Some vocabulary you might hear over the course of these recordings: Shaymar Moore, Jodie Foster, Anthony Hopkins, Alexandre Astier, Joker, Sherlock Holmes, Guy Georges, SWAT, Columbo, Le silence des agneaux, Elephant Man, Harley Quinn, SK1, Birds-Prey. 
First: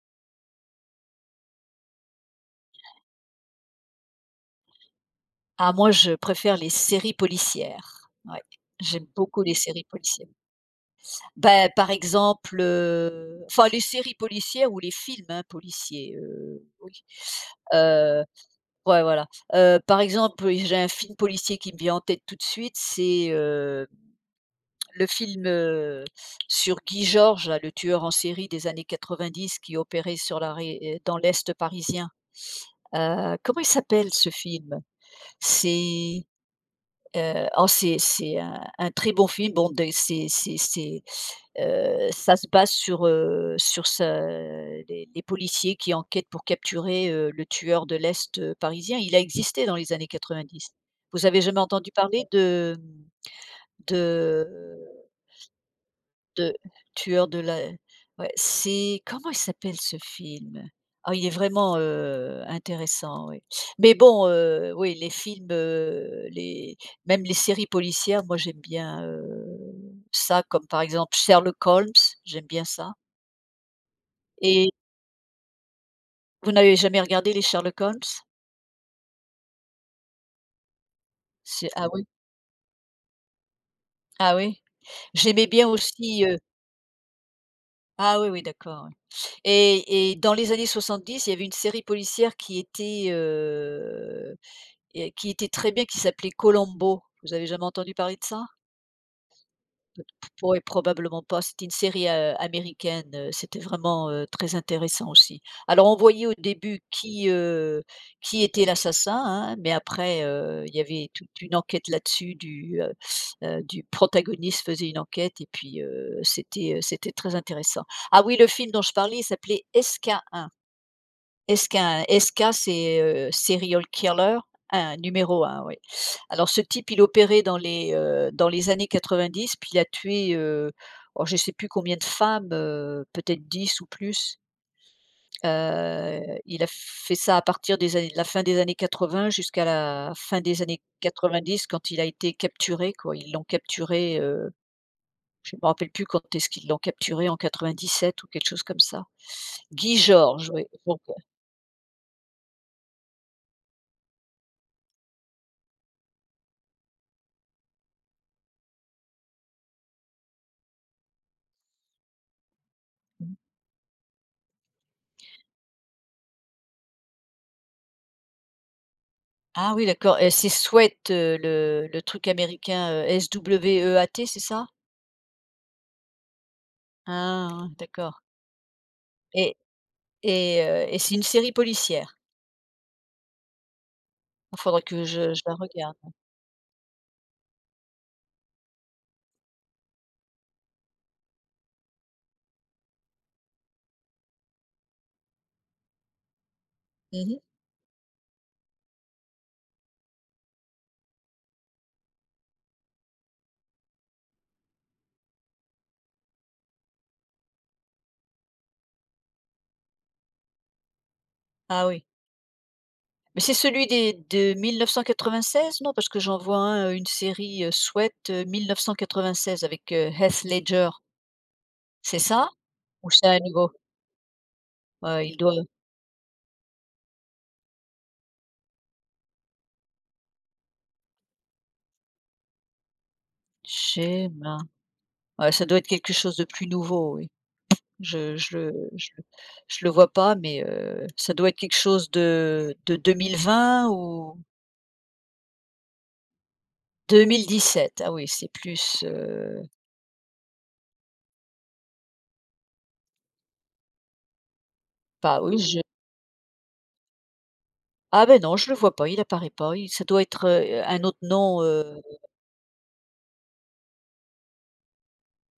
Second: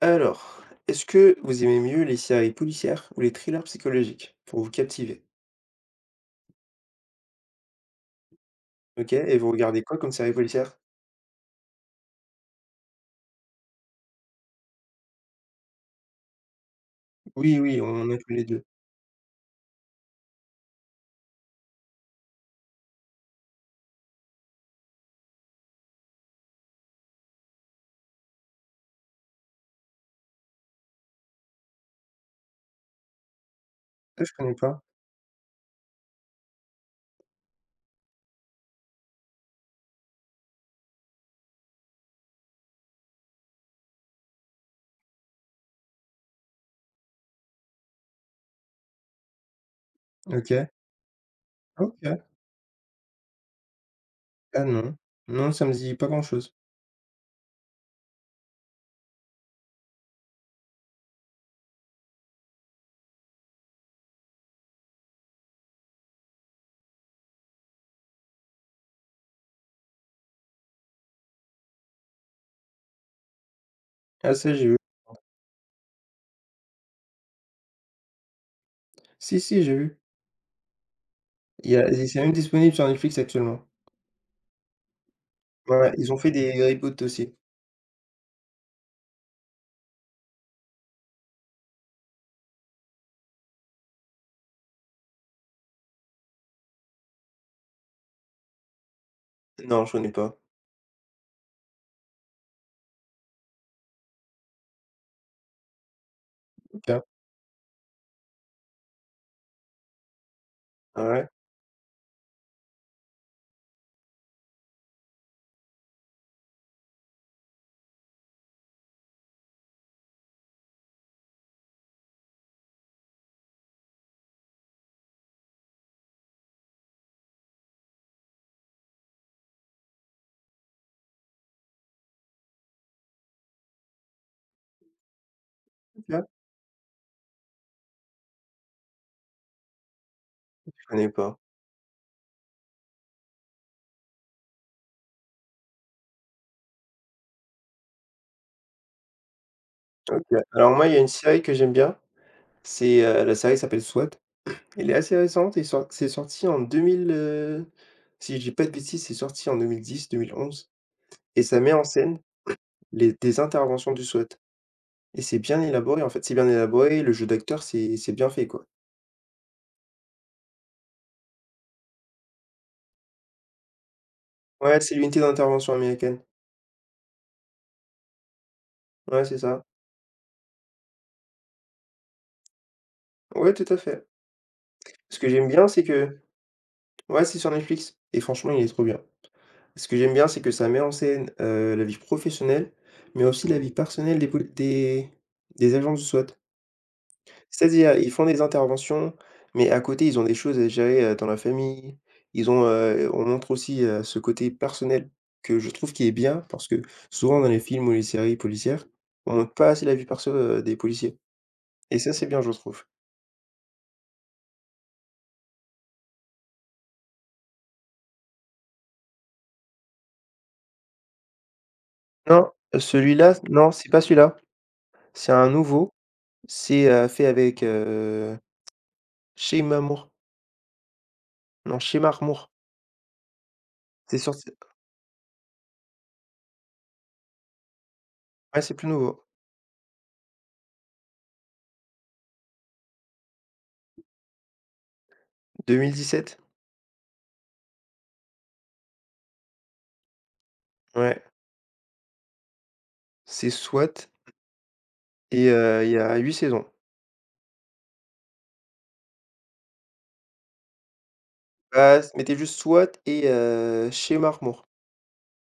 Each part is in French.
Alors, est-ce que vous aimez mieux les séries policières ou les thrillers psychologiques pour vous captiver? Ah moi, je préfère les séries policières. Ouais, j'aime OK. Et beaucoup vous les regardez séries quoi comme policières. série policière? Ben par exemple, enfin les séries policières ou les films, hein, policiers, oui. Oui, oui, on en a Heu, tous les 2. ouais, voilà. Par exemple, oui, j'ai un film policier qui me vient en tête tout de suite, c'est, le film, sur Guy Georges, là, le tueur en série des années 90 qui opérait sur la ré dans l'est parisien. Comment il s'appelle Ah, ce je connais pas. film? C'est Oh, c'est un très bon film. Bon des ça se base sur, sur ce les policiers qui enquêtent pour capturer, le tueur de l'est, parisien. Il a existé dans les années OK. 90. Vous avez jamais entendu OK. parler de Ah non. Non, ça me dit pas grand-chose. de tueur de la ouais, c'est comment il s'appelle ce film? Ah, il est vraiment, intéressant, oui. Mais bon, oui, les films, les même les séries policières, moi j'aime bien, ça, comme par exemple Sherlock Holmes, j'aime bien ça. Ah ça, j'ai Et vu. vous n'avez jamais regardé les Sherlock Holmes? Si, si, j'ai vu. C'est Il y Ah a oui? c'est même disponible sur Netflix actuellement. Ah oui? J'aimais bien Ouais, ouais, ils ont aussi, fait des reboots aussi. ah oui, oui, d'accord, oui. Et dans les années 70, il y avait une série policière qui était, et qui était très bien, qui s'appelait Columbo. Vous avez jamais entendu parler de ça? Non, je connais P pas. Ouais, probablement pas. C'était une série, américaine, c'était vraiment, très intéressant aussi. Alors on voyait au début OK. Qui était l'assassin, hein, mais après, il y Ah avait ouais. toute une enquête là-dessus du protagoniste faisait une enquête et puis, c'était très intéressant. Ah oui, le film dont je parlais, il s'appelait SK1. Est-ce qu'un SK, c'est, serial killer, un numéro un. Oui. Alors ce type, il opérait dans les années 90, puis il a tué, oh, je ne sais plus combien de femmes, peut-être 10 ou plus. OK. Heu, il a fait ça à partir des années de la fin des années 80 jusqu'à la fin des années Je connais pas. 90 quand il a été capturé, quoi. Ils l'ont capturé, je ne me rappelle plus quand est-ce qu'ils l'ont capturé, en 97 ou quelque chose comme ça. Guy OK. Georges, oui, Alors moi, il y a donc. une série que j'aime bien, c'est, la série s'appelle SWAT. Elle est assez récente et sor c'est sorti en 2000, si je dis pas de bêtises, c'est sorti en deux mille dix, mille onze. Et ça met en scène les des interventions du SWAT. Et c'est bien élaboré, en fait, c'est bien élaboré, le jeu d'acteur, c'est bien fait, quoi. Ah oui, d'accord, et c'est Sweat, le truc américain, SWEAT, c'est ça? Ouais, c'est l'unité d'intervention américaine. Ah ouais, d'accord, Ouais, c'est et ça. et c'est une série policière? Ouais, tout à fait. Il faudrait que Ce que je j'aime la bien, c'est regarde. que, ouais, c'est sur Netflix et franchement, il est trop bien. Ce que j'aime bien, c'est que ça met en scène, la vie professionnelle, mais aussi la vie personnelle des poli des agents du SWAT. Mmh. C'est-à-dire, ils font des interventions, mais à côté, ils ont des choses à gérer, dans la famille. On montre aussi, ce côté personnel que je trouve qui est bien parce que souvent dans les films ou les séries policières, on montre pas assez la vie perso, des policiers. Ah Et oui. ça, c'est bien, je trouve. Mais c'est celui des de 1996, non? Parce que j'en vois un, une série, Sweat, 1996 avec, Heath Ledger, c'est ça? Non, Ou c'est celui-là, un non, nouveau? c'est pas celui-là. Ouais, C'est il un doit. nouveau. C'est, fait avec, Shayma Moore. Non, Shaymar Moore. C'est sorti, Schéma. Ouais, ça doit être quelque chose de plus nouveau, oui. Je je ouais, le c'est plus je le nouveau. je le vois pas, mais ça doit être quelque chose de 2020 ou 2017. 2017. Ah oui, c'est plus, Ouais. C'est SWAT pas et, oui, je il y a 8 saisons. ah ben non, je le vois pas, il apparaît pas. Il Ça doit être, un autre nom, Bah, s mettez juste SWAT et, chez Marmour.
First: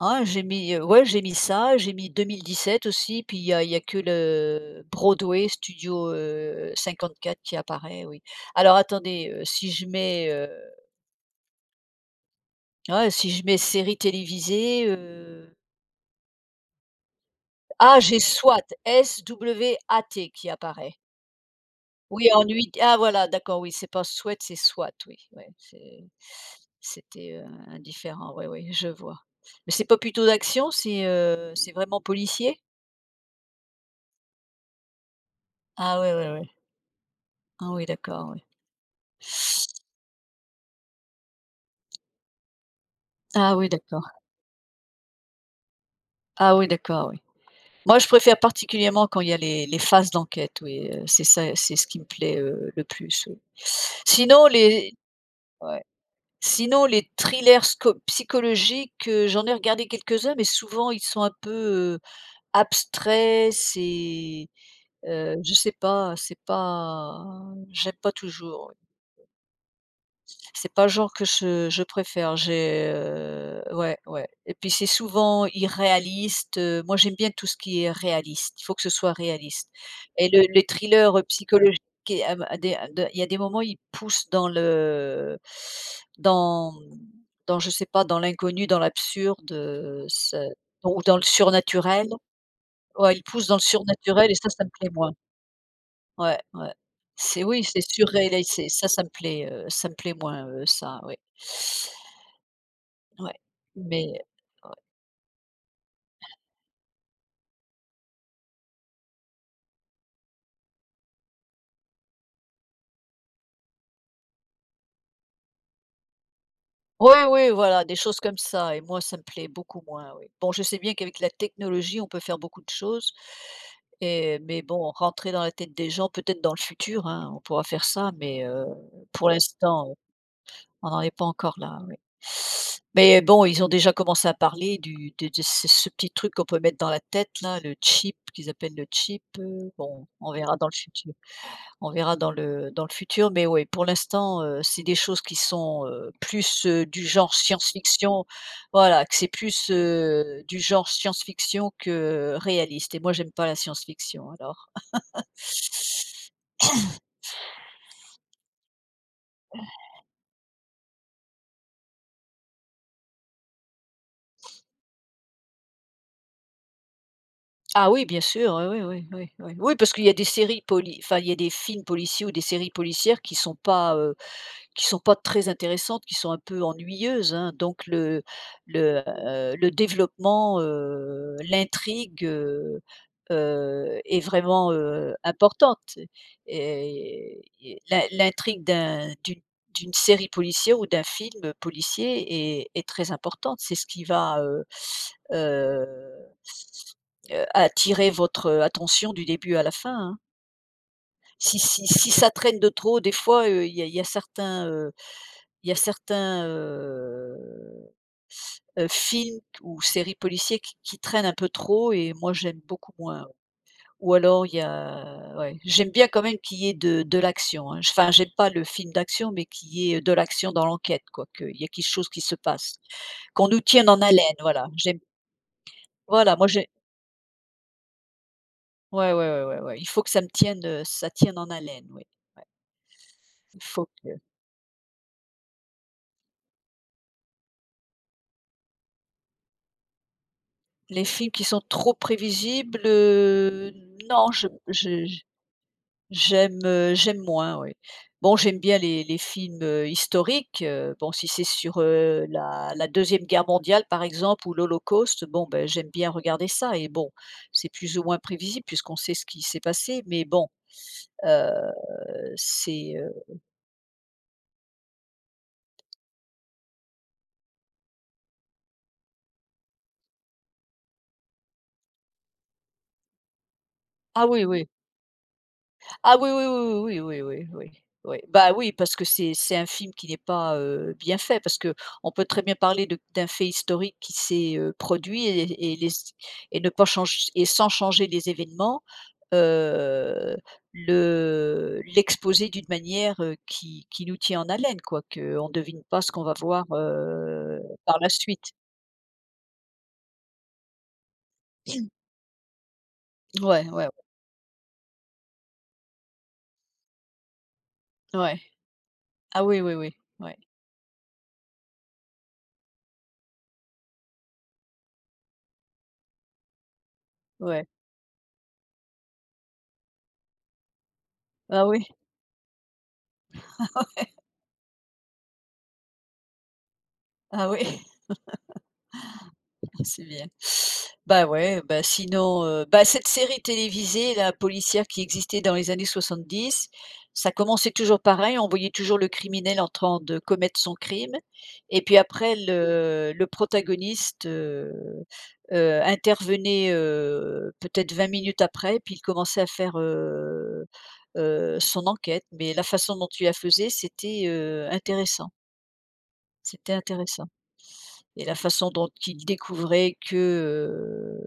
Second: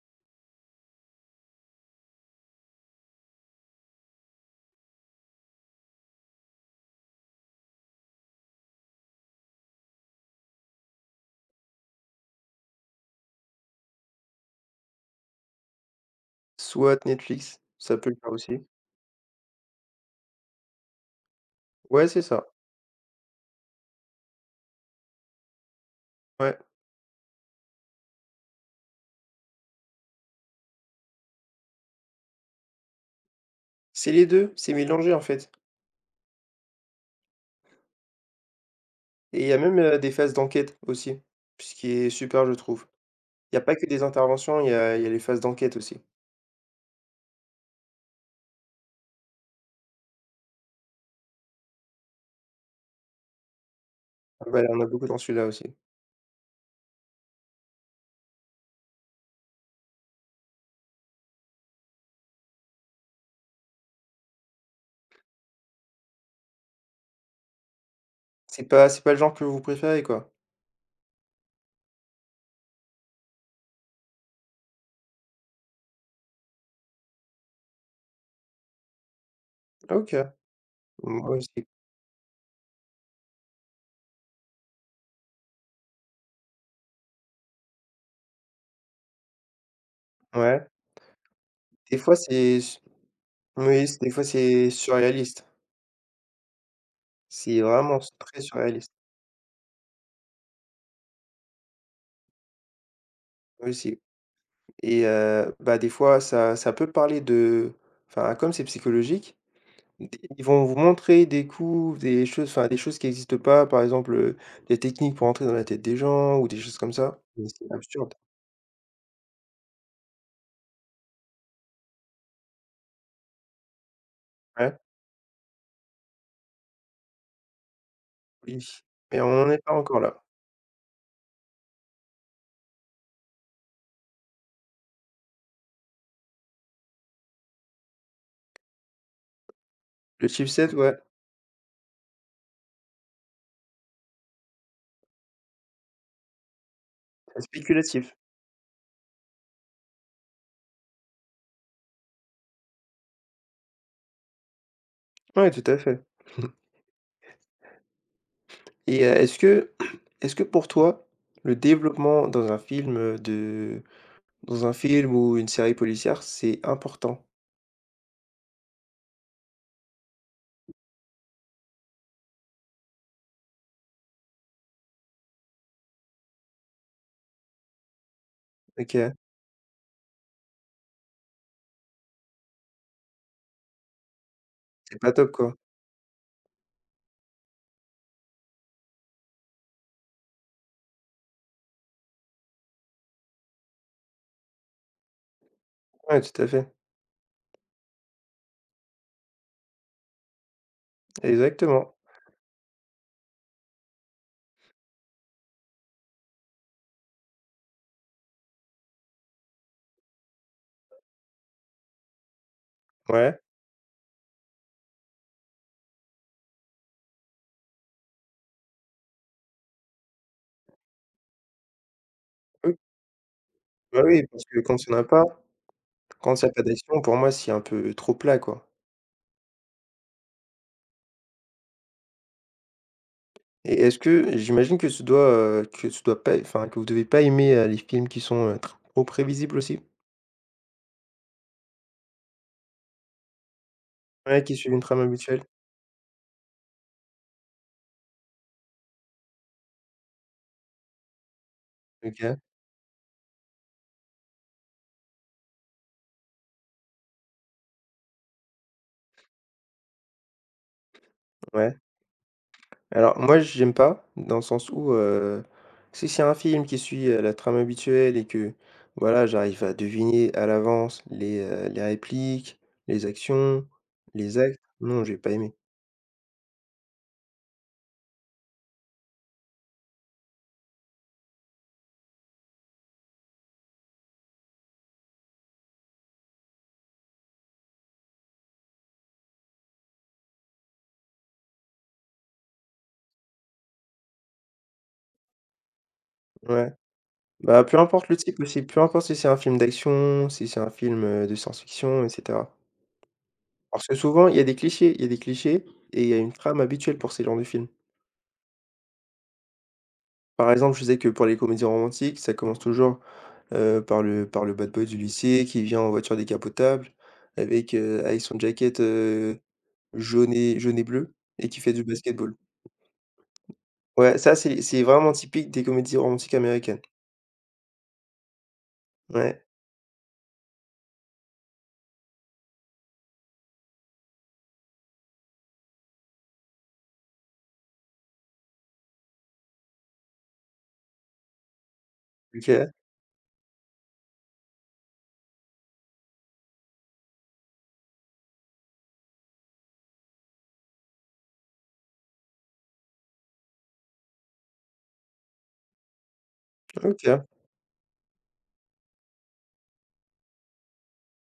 ah j'ai mis, ouais, j'ai mis ça, j'ai mis 2017 aussi, puis il y a que le Broadway Studio, 54 qui apparaît, oui. Alors attendez, si je mets, ouais, si je mets série télévisée. SWAT Netflix, ça Ah, peut le j'ai faire aussi. SWAT, SWAT qui apparaît. Ouais, c'est Oui, ça, en 8, ah voilà, d'accord, oui, c'est pas SWAT, c'est SWAT, oui, ouais, ouais. c'était, indifférent, oui, oui, je vois. Mais c'est pas plutôt d'action, c'est vraiment policier? C'est les deux, c'est mélangé, en fait. Ah ouais, ouais, ouais. Ah oui, d'accord, oui. Et il y a même, des phases d'enquête aussi, ce qui est super, je trouve. Il Ah n'y a oui, pas que des d'accord. interventions, il y a les phases d'enquête aussi. Ah oui, d'accord, oui. Moi, je préfère particulièrement quand il y a les phases d'enquête, oui, c'est ça, c'est ce qui me plaît, le plus, oui. Sinon Voilà, il a les beaucoup dans celui-là aussi. Ouais. Sinon, les thrillers sco psychologiques, j'en ai regardé quelques-uns, mais souvent ils sont un peu, abstraits, c'est, je sais pas, c'est pas j'aime pas C'est toujours. pas c'est pas le genre que vous préférez, quoi? C'est pas le genre que je préfère. J'ai, ouais, ouais, et puis c'est souvent irréaliste, moi j'aime bien tout ce qui est réaliste. Il faut que ce soit réaliste OK, et le les thrillers moi aussi. psychologiques à des à de il y a des moments, ils poussent dans, je sais pas, dans l'inconnu, dans l'absurde, ce Ouais. ou dans le Des surnaturel. fois, c'est s Ouais, ils poussent dans le oui, des fois, surnaturel et ça c'est me plaît moins. surréaliste. Ouais, ouais. C'est C'est Oui, vraiment s très c'est ça, surréaliste. Ça me plaît moins, ça, oui. Ouais, Moi aussi. mais ouais. Et bah, des fois ça peut parler de, enfin, comme c'est psychologique, d ils vont vous montrer des coups, des choses, enfin, des choses qui n'existent pas, par exemple, des techniques pour entrer dans la tête des gens ou des choses comme Oui, ça. Mais oui, c'est voilà, des absurde. choses comme ça, et moi, ça me plaît beaucoup moins, oui. Bon, je sais bien qu'avec la technologie, on peut faire beaucoup de choses, et mais Ouais, bon, rentrer dans la tête des gens, peut-être dans le futur, hein, on pourra faire ça, mais oui, mais pour on n'en est pas l'instant, encore là. on n'en est pas encore là, oui. Mais bon, ils ont déjà commencé à parler du de ce petit truc qu'on peut mettre dans la tête là, le chip, qu'ils appellent le chip, bon, Le on verra dans chipset, le ouais, futur on verra dans le futur, mais oui, pour l'instant, c'est des choses qui sont, plus, du genre c'est spéculatif. science-fiction. Voilà, que c'est plus, du genre science-fiction que réaliste, et moi j'aime pas la science-fiction alors. Ouais, tout à fait. Et heu, est-ce que est-ce que pour toi, le développement dans un film, de dans un film ou une série policière, c'est important? Ah oui, bien sûr, oui, oui, oui, oui, oui. Oui, parce qu'il y a des séries poli enfin, il y a des films policiers ou des séries policières qui sont pas très intéressantes, qui sont un peu ennuyeuses, hein, donc OK, le développement, l'intrigue, est vraiment, c'est pas top, quoi. importante, et l'intrigue d'une série policière ou d'un film policier est très importante. C'est ce qui va, heu Ouais, tout à fait. Attirer votre attention du début à la fin, hein. Si si Exactement, si ça traîne de trop, des fois, il y a certains, il y a certains, heu films ou séries policiers qui traînent un peu trop, et moi j'aime beaucoup moins. ouais. Ou alors il y a ouais, j'aime bien quand même qu'il y ait de l'action, hein. Enfin, j'aime pas le film d'action, mais qu'il y ait de l'action dans l'enquête, quoi, qu'il y a quelque chose qui se Oui, passe, qu'on nous tienne en bah, oui, haleine, parce que voilà. J'aime Voilà, quand il moi y a pas j'ai d'action, pour moi, c'est un peu trop plat, quoi. ouais, ouais, ouais, ouais, ouais, il faut que ça me tienne, ça tienne en haleine, oui. Il Et faut est-ce que que, j'imagine que tu dois pas enfin, que vous devez pas aimer, les films qui sont, tr trop prévisibles aussi? Les films qui sont trop prévisibles, non, Ouais, qui suivent une trame je j habituelle. j'aime, moins, oui. Bon, j'aime bien les films, historiques, bon, si c'est sur, OK, la 2 guerre mondiale, par exemple, ou l'Holocauste, bon, ben, j'aime bien regarder ça, et bon, c'est plus ou moins prévisible puisqu'on sait ce qui s'est passé, mais bon, heu, ouais. c'est, Alors moi, j'aime pas dans le sens où, si c'est un film qui suit, la trame habituelle et que, voilà, j'arrive à deviner à l'avance les répliques, les actions, ah les oui, actes, oui. non, je vais pas aimer. Ah oui, oui, oui, oui, oui, oui, oui, oui. Oui. Bah oui, parce que c'est un film qui n'est pas, bien fait, parce que on peut très bien parler de d'un fait historique qui s'est, produit, et les ne pas changer et sans changer les événements, heu, le l'exposer d'une manière, qui nous tient en haleine, quoi, que on devine pas ce qu'on va voir, Ouais. Bah, peu par importe la le type suite. aussi, peu importe si c'est un film d'action, si c'est un film, de science-fiction, et cetera. Ouais, Parce ouais, que ouais. souvent, il y a des clichés et il y a une trame habituelle pour ces genres de films. Ouais. Ah oui, oui, oui. Ouais, Par exemple, je sais que pour les comédies romantiques, ça commence toujours, par le bad boy du lycée qui vient en voiture décapotable ouais. avec, avec son jacket, jaune et bleu, et qui Ah fait du oui, basketball. Ouais, ça, c'est vraiment typique des comédies romantiques américaines. ah oui. Ouais. C'est bien. Bah, ouais, bah, sinon, bah, cette série télévisée, la policière qui existait dans les années 70, ça commençait toujours pareil, on voyait toujours le criminel en train de commettre son crime, et puis après OK, le protagoniste, intervenait, peut-être 20 minutes après, puis il commençait à faire, son enquête, mais la façon dont il la faisait, c'était, intéressant, c'était OK, intéressant. Et la façon dont il découvrait que, heu,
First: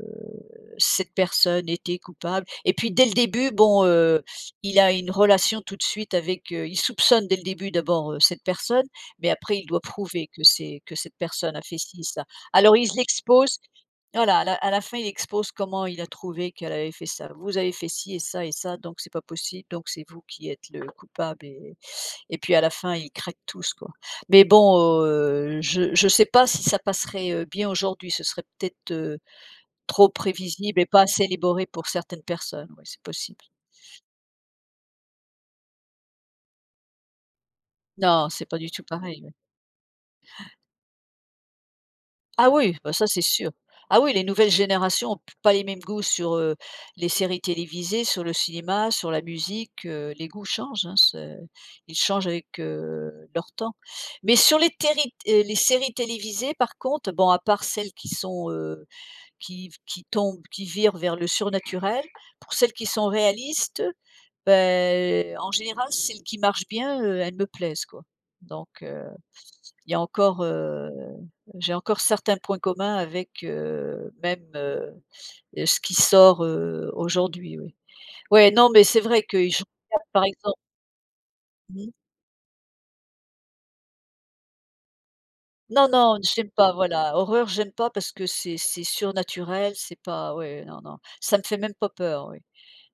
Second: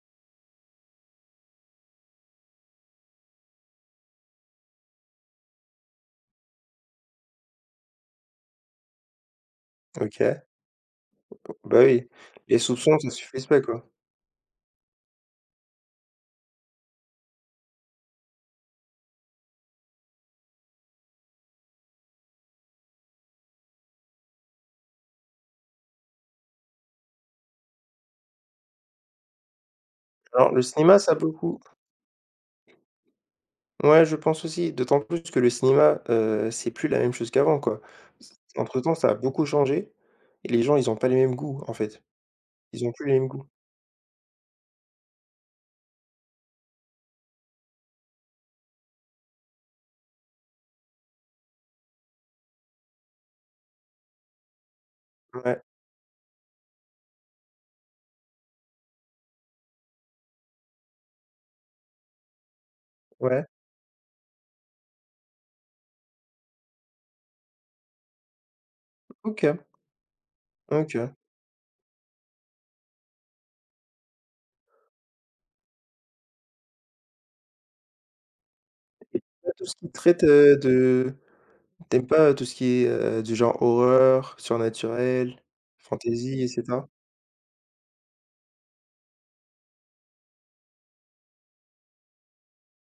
cette personne était coupable. Et puis dès le début, bon, il a une relation tout de suite avec, il soupçonne dès le début d'abord, cette personne, mais après il doit prouver OK. que c'est que cette personne a fait Bah, ci, oui. ça. Les Alors il soupçons, ça suffisent l'expose, pas, quoi. voilà, à la fin il expose comment il a trouvé qu'elle avait fait ça: «Vous avez fait ci et ça, donc c'est pas possible, donc c'est vous qui êtes le coupable», et puis à la fin, ils craquent tous, quoi. Mais bon, je sais pas si ça passerait, bien aujourd'hui. Ce serait peut-être, trop Alors le prévisible et cinéma, pas ça a assez beaucoup élaboré pour certaines personnes. Oui, c'est possible. ouais, je pense aussi, d'autant plus que le cinéma, c'est plus la même chose qu'avant, quoi. Non, C c'est pas du tout Entre-temps, ça a pareil, oui. beaucoup changé et les gens, ils ont pas les mêmes goûts, en fait. Ah oui, Ils ont bah, plus ça, les c'est mêmes goûts. sûr. Ah oui, les nouvelles générations ont pas les mêmes goûts sur, les séries télévisées, sur le cinéma, sur la musique, les goûts changent, hein, c'est, ils changent avec, leur temps. Mais sur les téri t les Ouais, séries télévisées, par contre, bon, à part celles qui sont, qui tombent, qui virent vers le surnaturel. Pour celles qui sont ouais. réalistes, beh, en général, celles qui marchent bien, elles me plaisent, quoi. Donc OK, il y a encore, OK. j'ai encore certains points communs avec, même, ce qui sort, aujourd'hui, oui. Ouais, non, mais c'est Et vrai que pas je tout ce qui regarde, traite, par exemple. de… Mmh. T'aimes pas, tout ce qui est, du genre horreur, surnaturel, Non, non, fantasy, et j'aime pas, cetera? voilà. Horreur, j'aime pas parce que c'est surnaturel, c'est pas ouais, non, non. Ça me fait même pas peur, oui.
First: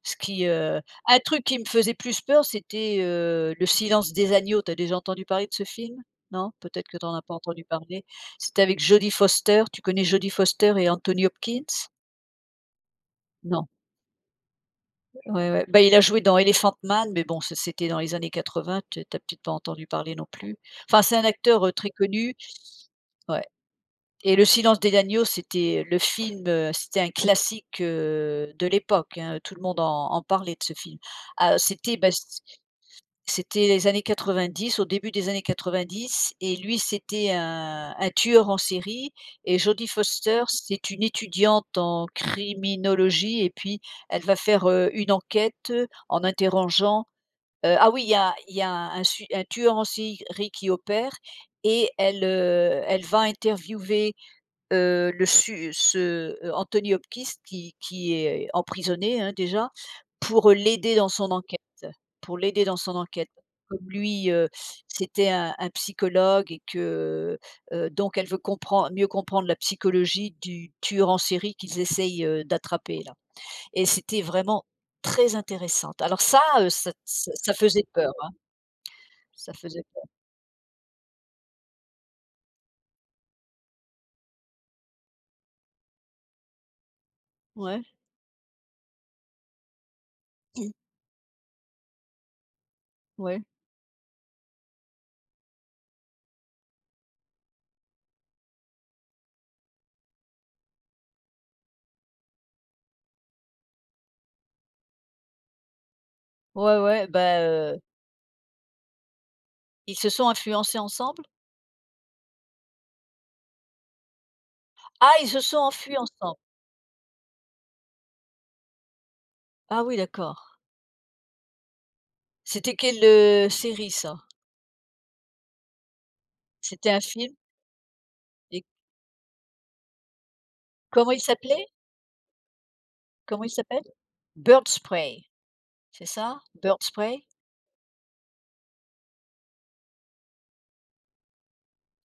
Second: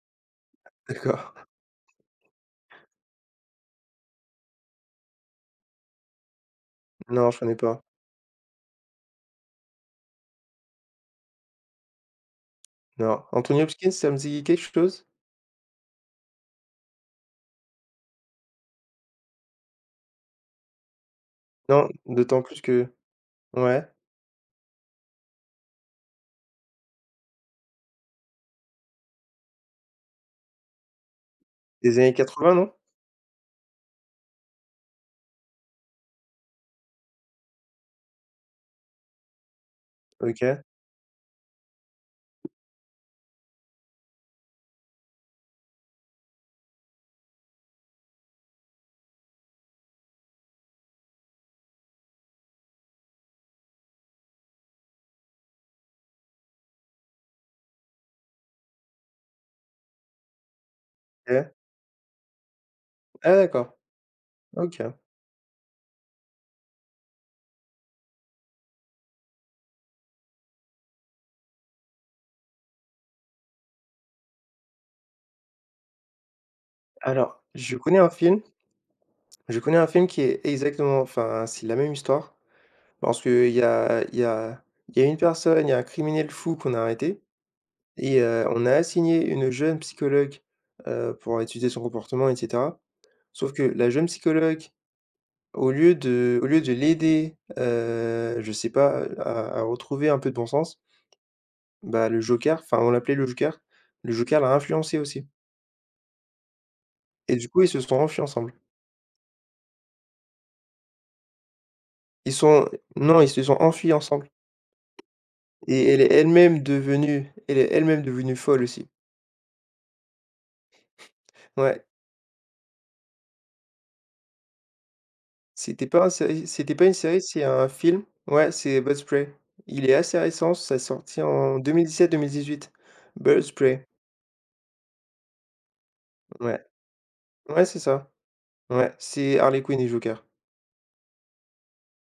Ce qui, heu un truc D'accord. qui me faisait plus peur, c'était, Le silence des agneaux. T'as déjà entendu parler de ce film? Non? Peut-être que t'en as Non, pas je connais entendu pas. parler. C'était avec Jodie Foster. Tu connais Jodie Foster et Anthony Hopkins? Non. Anthony Non. Hopkins, ça me dit quelque chose? Ouais, ouais. Bah, il a joué dans Elephant Man, mais bon, ça, c'était dans les années 80, tu as peut-être pas entendu parler non plus. Enfin, c'est un acteur, Non, très connu. d'autant plus que, Ouais. ouais, Et Le silence des agneaux, c'était le film, c'était un classique, de l'époque, hein, tout le monde en parlait de ce film. Ah, c'était, des bah, années 80, non? c'était les années 90, au début des années 90, et lui, c'était un tueur en série, et Jodie Foster, OK, c'est une étudiante en criminologie, et puis elle va faire, une enquête, en interrogeant, ah oui, il y a un su un tueur en série qui opère, et elle, elle va interviewer, Anthony Hopkins qui est emprisonné, hein, déjà, pour l'aider dans son OK. enquête, pour l'aider dans son enquête. Ah, d'accord. Comme lui, OK. c'était un psychologue, et que, donc elle veut comprendre mieux comprendre la psychologie du tueur en série qu'ils essayent, d'attraper là, et c'était vraiment très intéressante. Alors ça, ça ça Alors, ça faisait peur, hein, ça je connais faisait un peur. film qui est exactement, enfin, c'est la même histoire, parce que il y a une personne, il y a un criminel fou qu'on a arrêté. Ouais. Et, on a assigné une jeune psychologue, Mm. Pour étudier son comportement, et cetera. Ouais. Sauf que la jeune psychologue, au lieu de l'aider, je sais pas, à retrouver un peu de bon sens, bah, le joker, enfin, on l'appelait le joker l'a influencé aussi Ouais, ouais, et bah, du coup, ils se sont enfuis ensemble. ils se sont influencés ensemble? Ils sont Non, ils se sont enfuis ensemble. Ah, ils se sont Et enfuis elle est ensemble. elle-même devenue elle est elle-même devenue folle aussi. Ah oui, d'accord. Ouais, C'était quelle, série ça? C'était pas C'était une un série, film, c'est un film. Ouais, et c'est Birds-Prey. Il est assez récent, ça a comment il sorti en s'appelait? 2017-2018. Comment il s'appelle? Birds-Prey, Bird Spray, c'est ça? ouais. Bird Spray? Ouais, c'est ça. Ouais, c'est Harley Quinn et Joker.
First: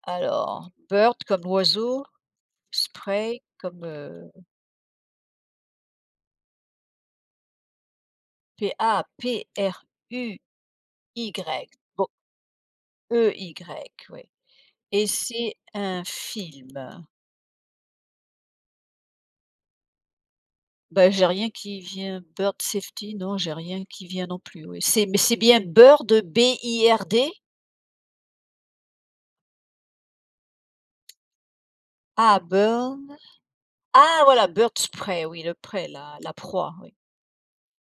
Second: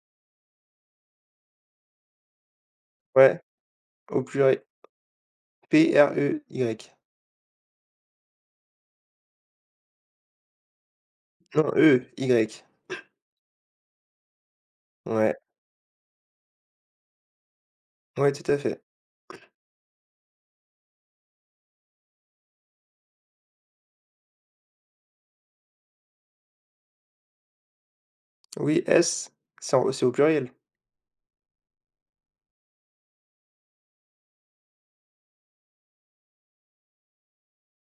Alors, bird comme oiseau, Ouais, spray comme, au pluriel. Prey. P A P R U Y, Non, bon, E-Y. E Y, oui, et Ouais, c'est un film. ouais, tout à fait. Bah, j'ai rien qui vient. Bird Safety, non, j'ai rien qui vient non plus, oui. C'est, mais c'est bien Bird, BIRD? Oui, S, c'est au pluriel. Ah, Bird. Ah voilà, Bird Spray, oui, le prêt, la proie, oui.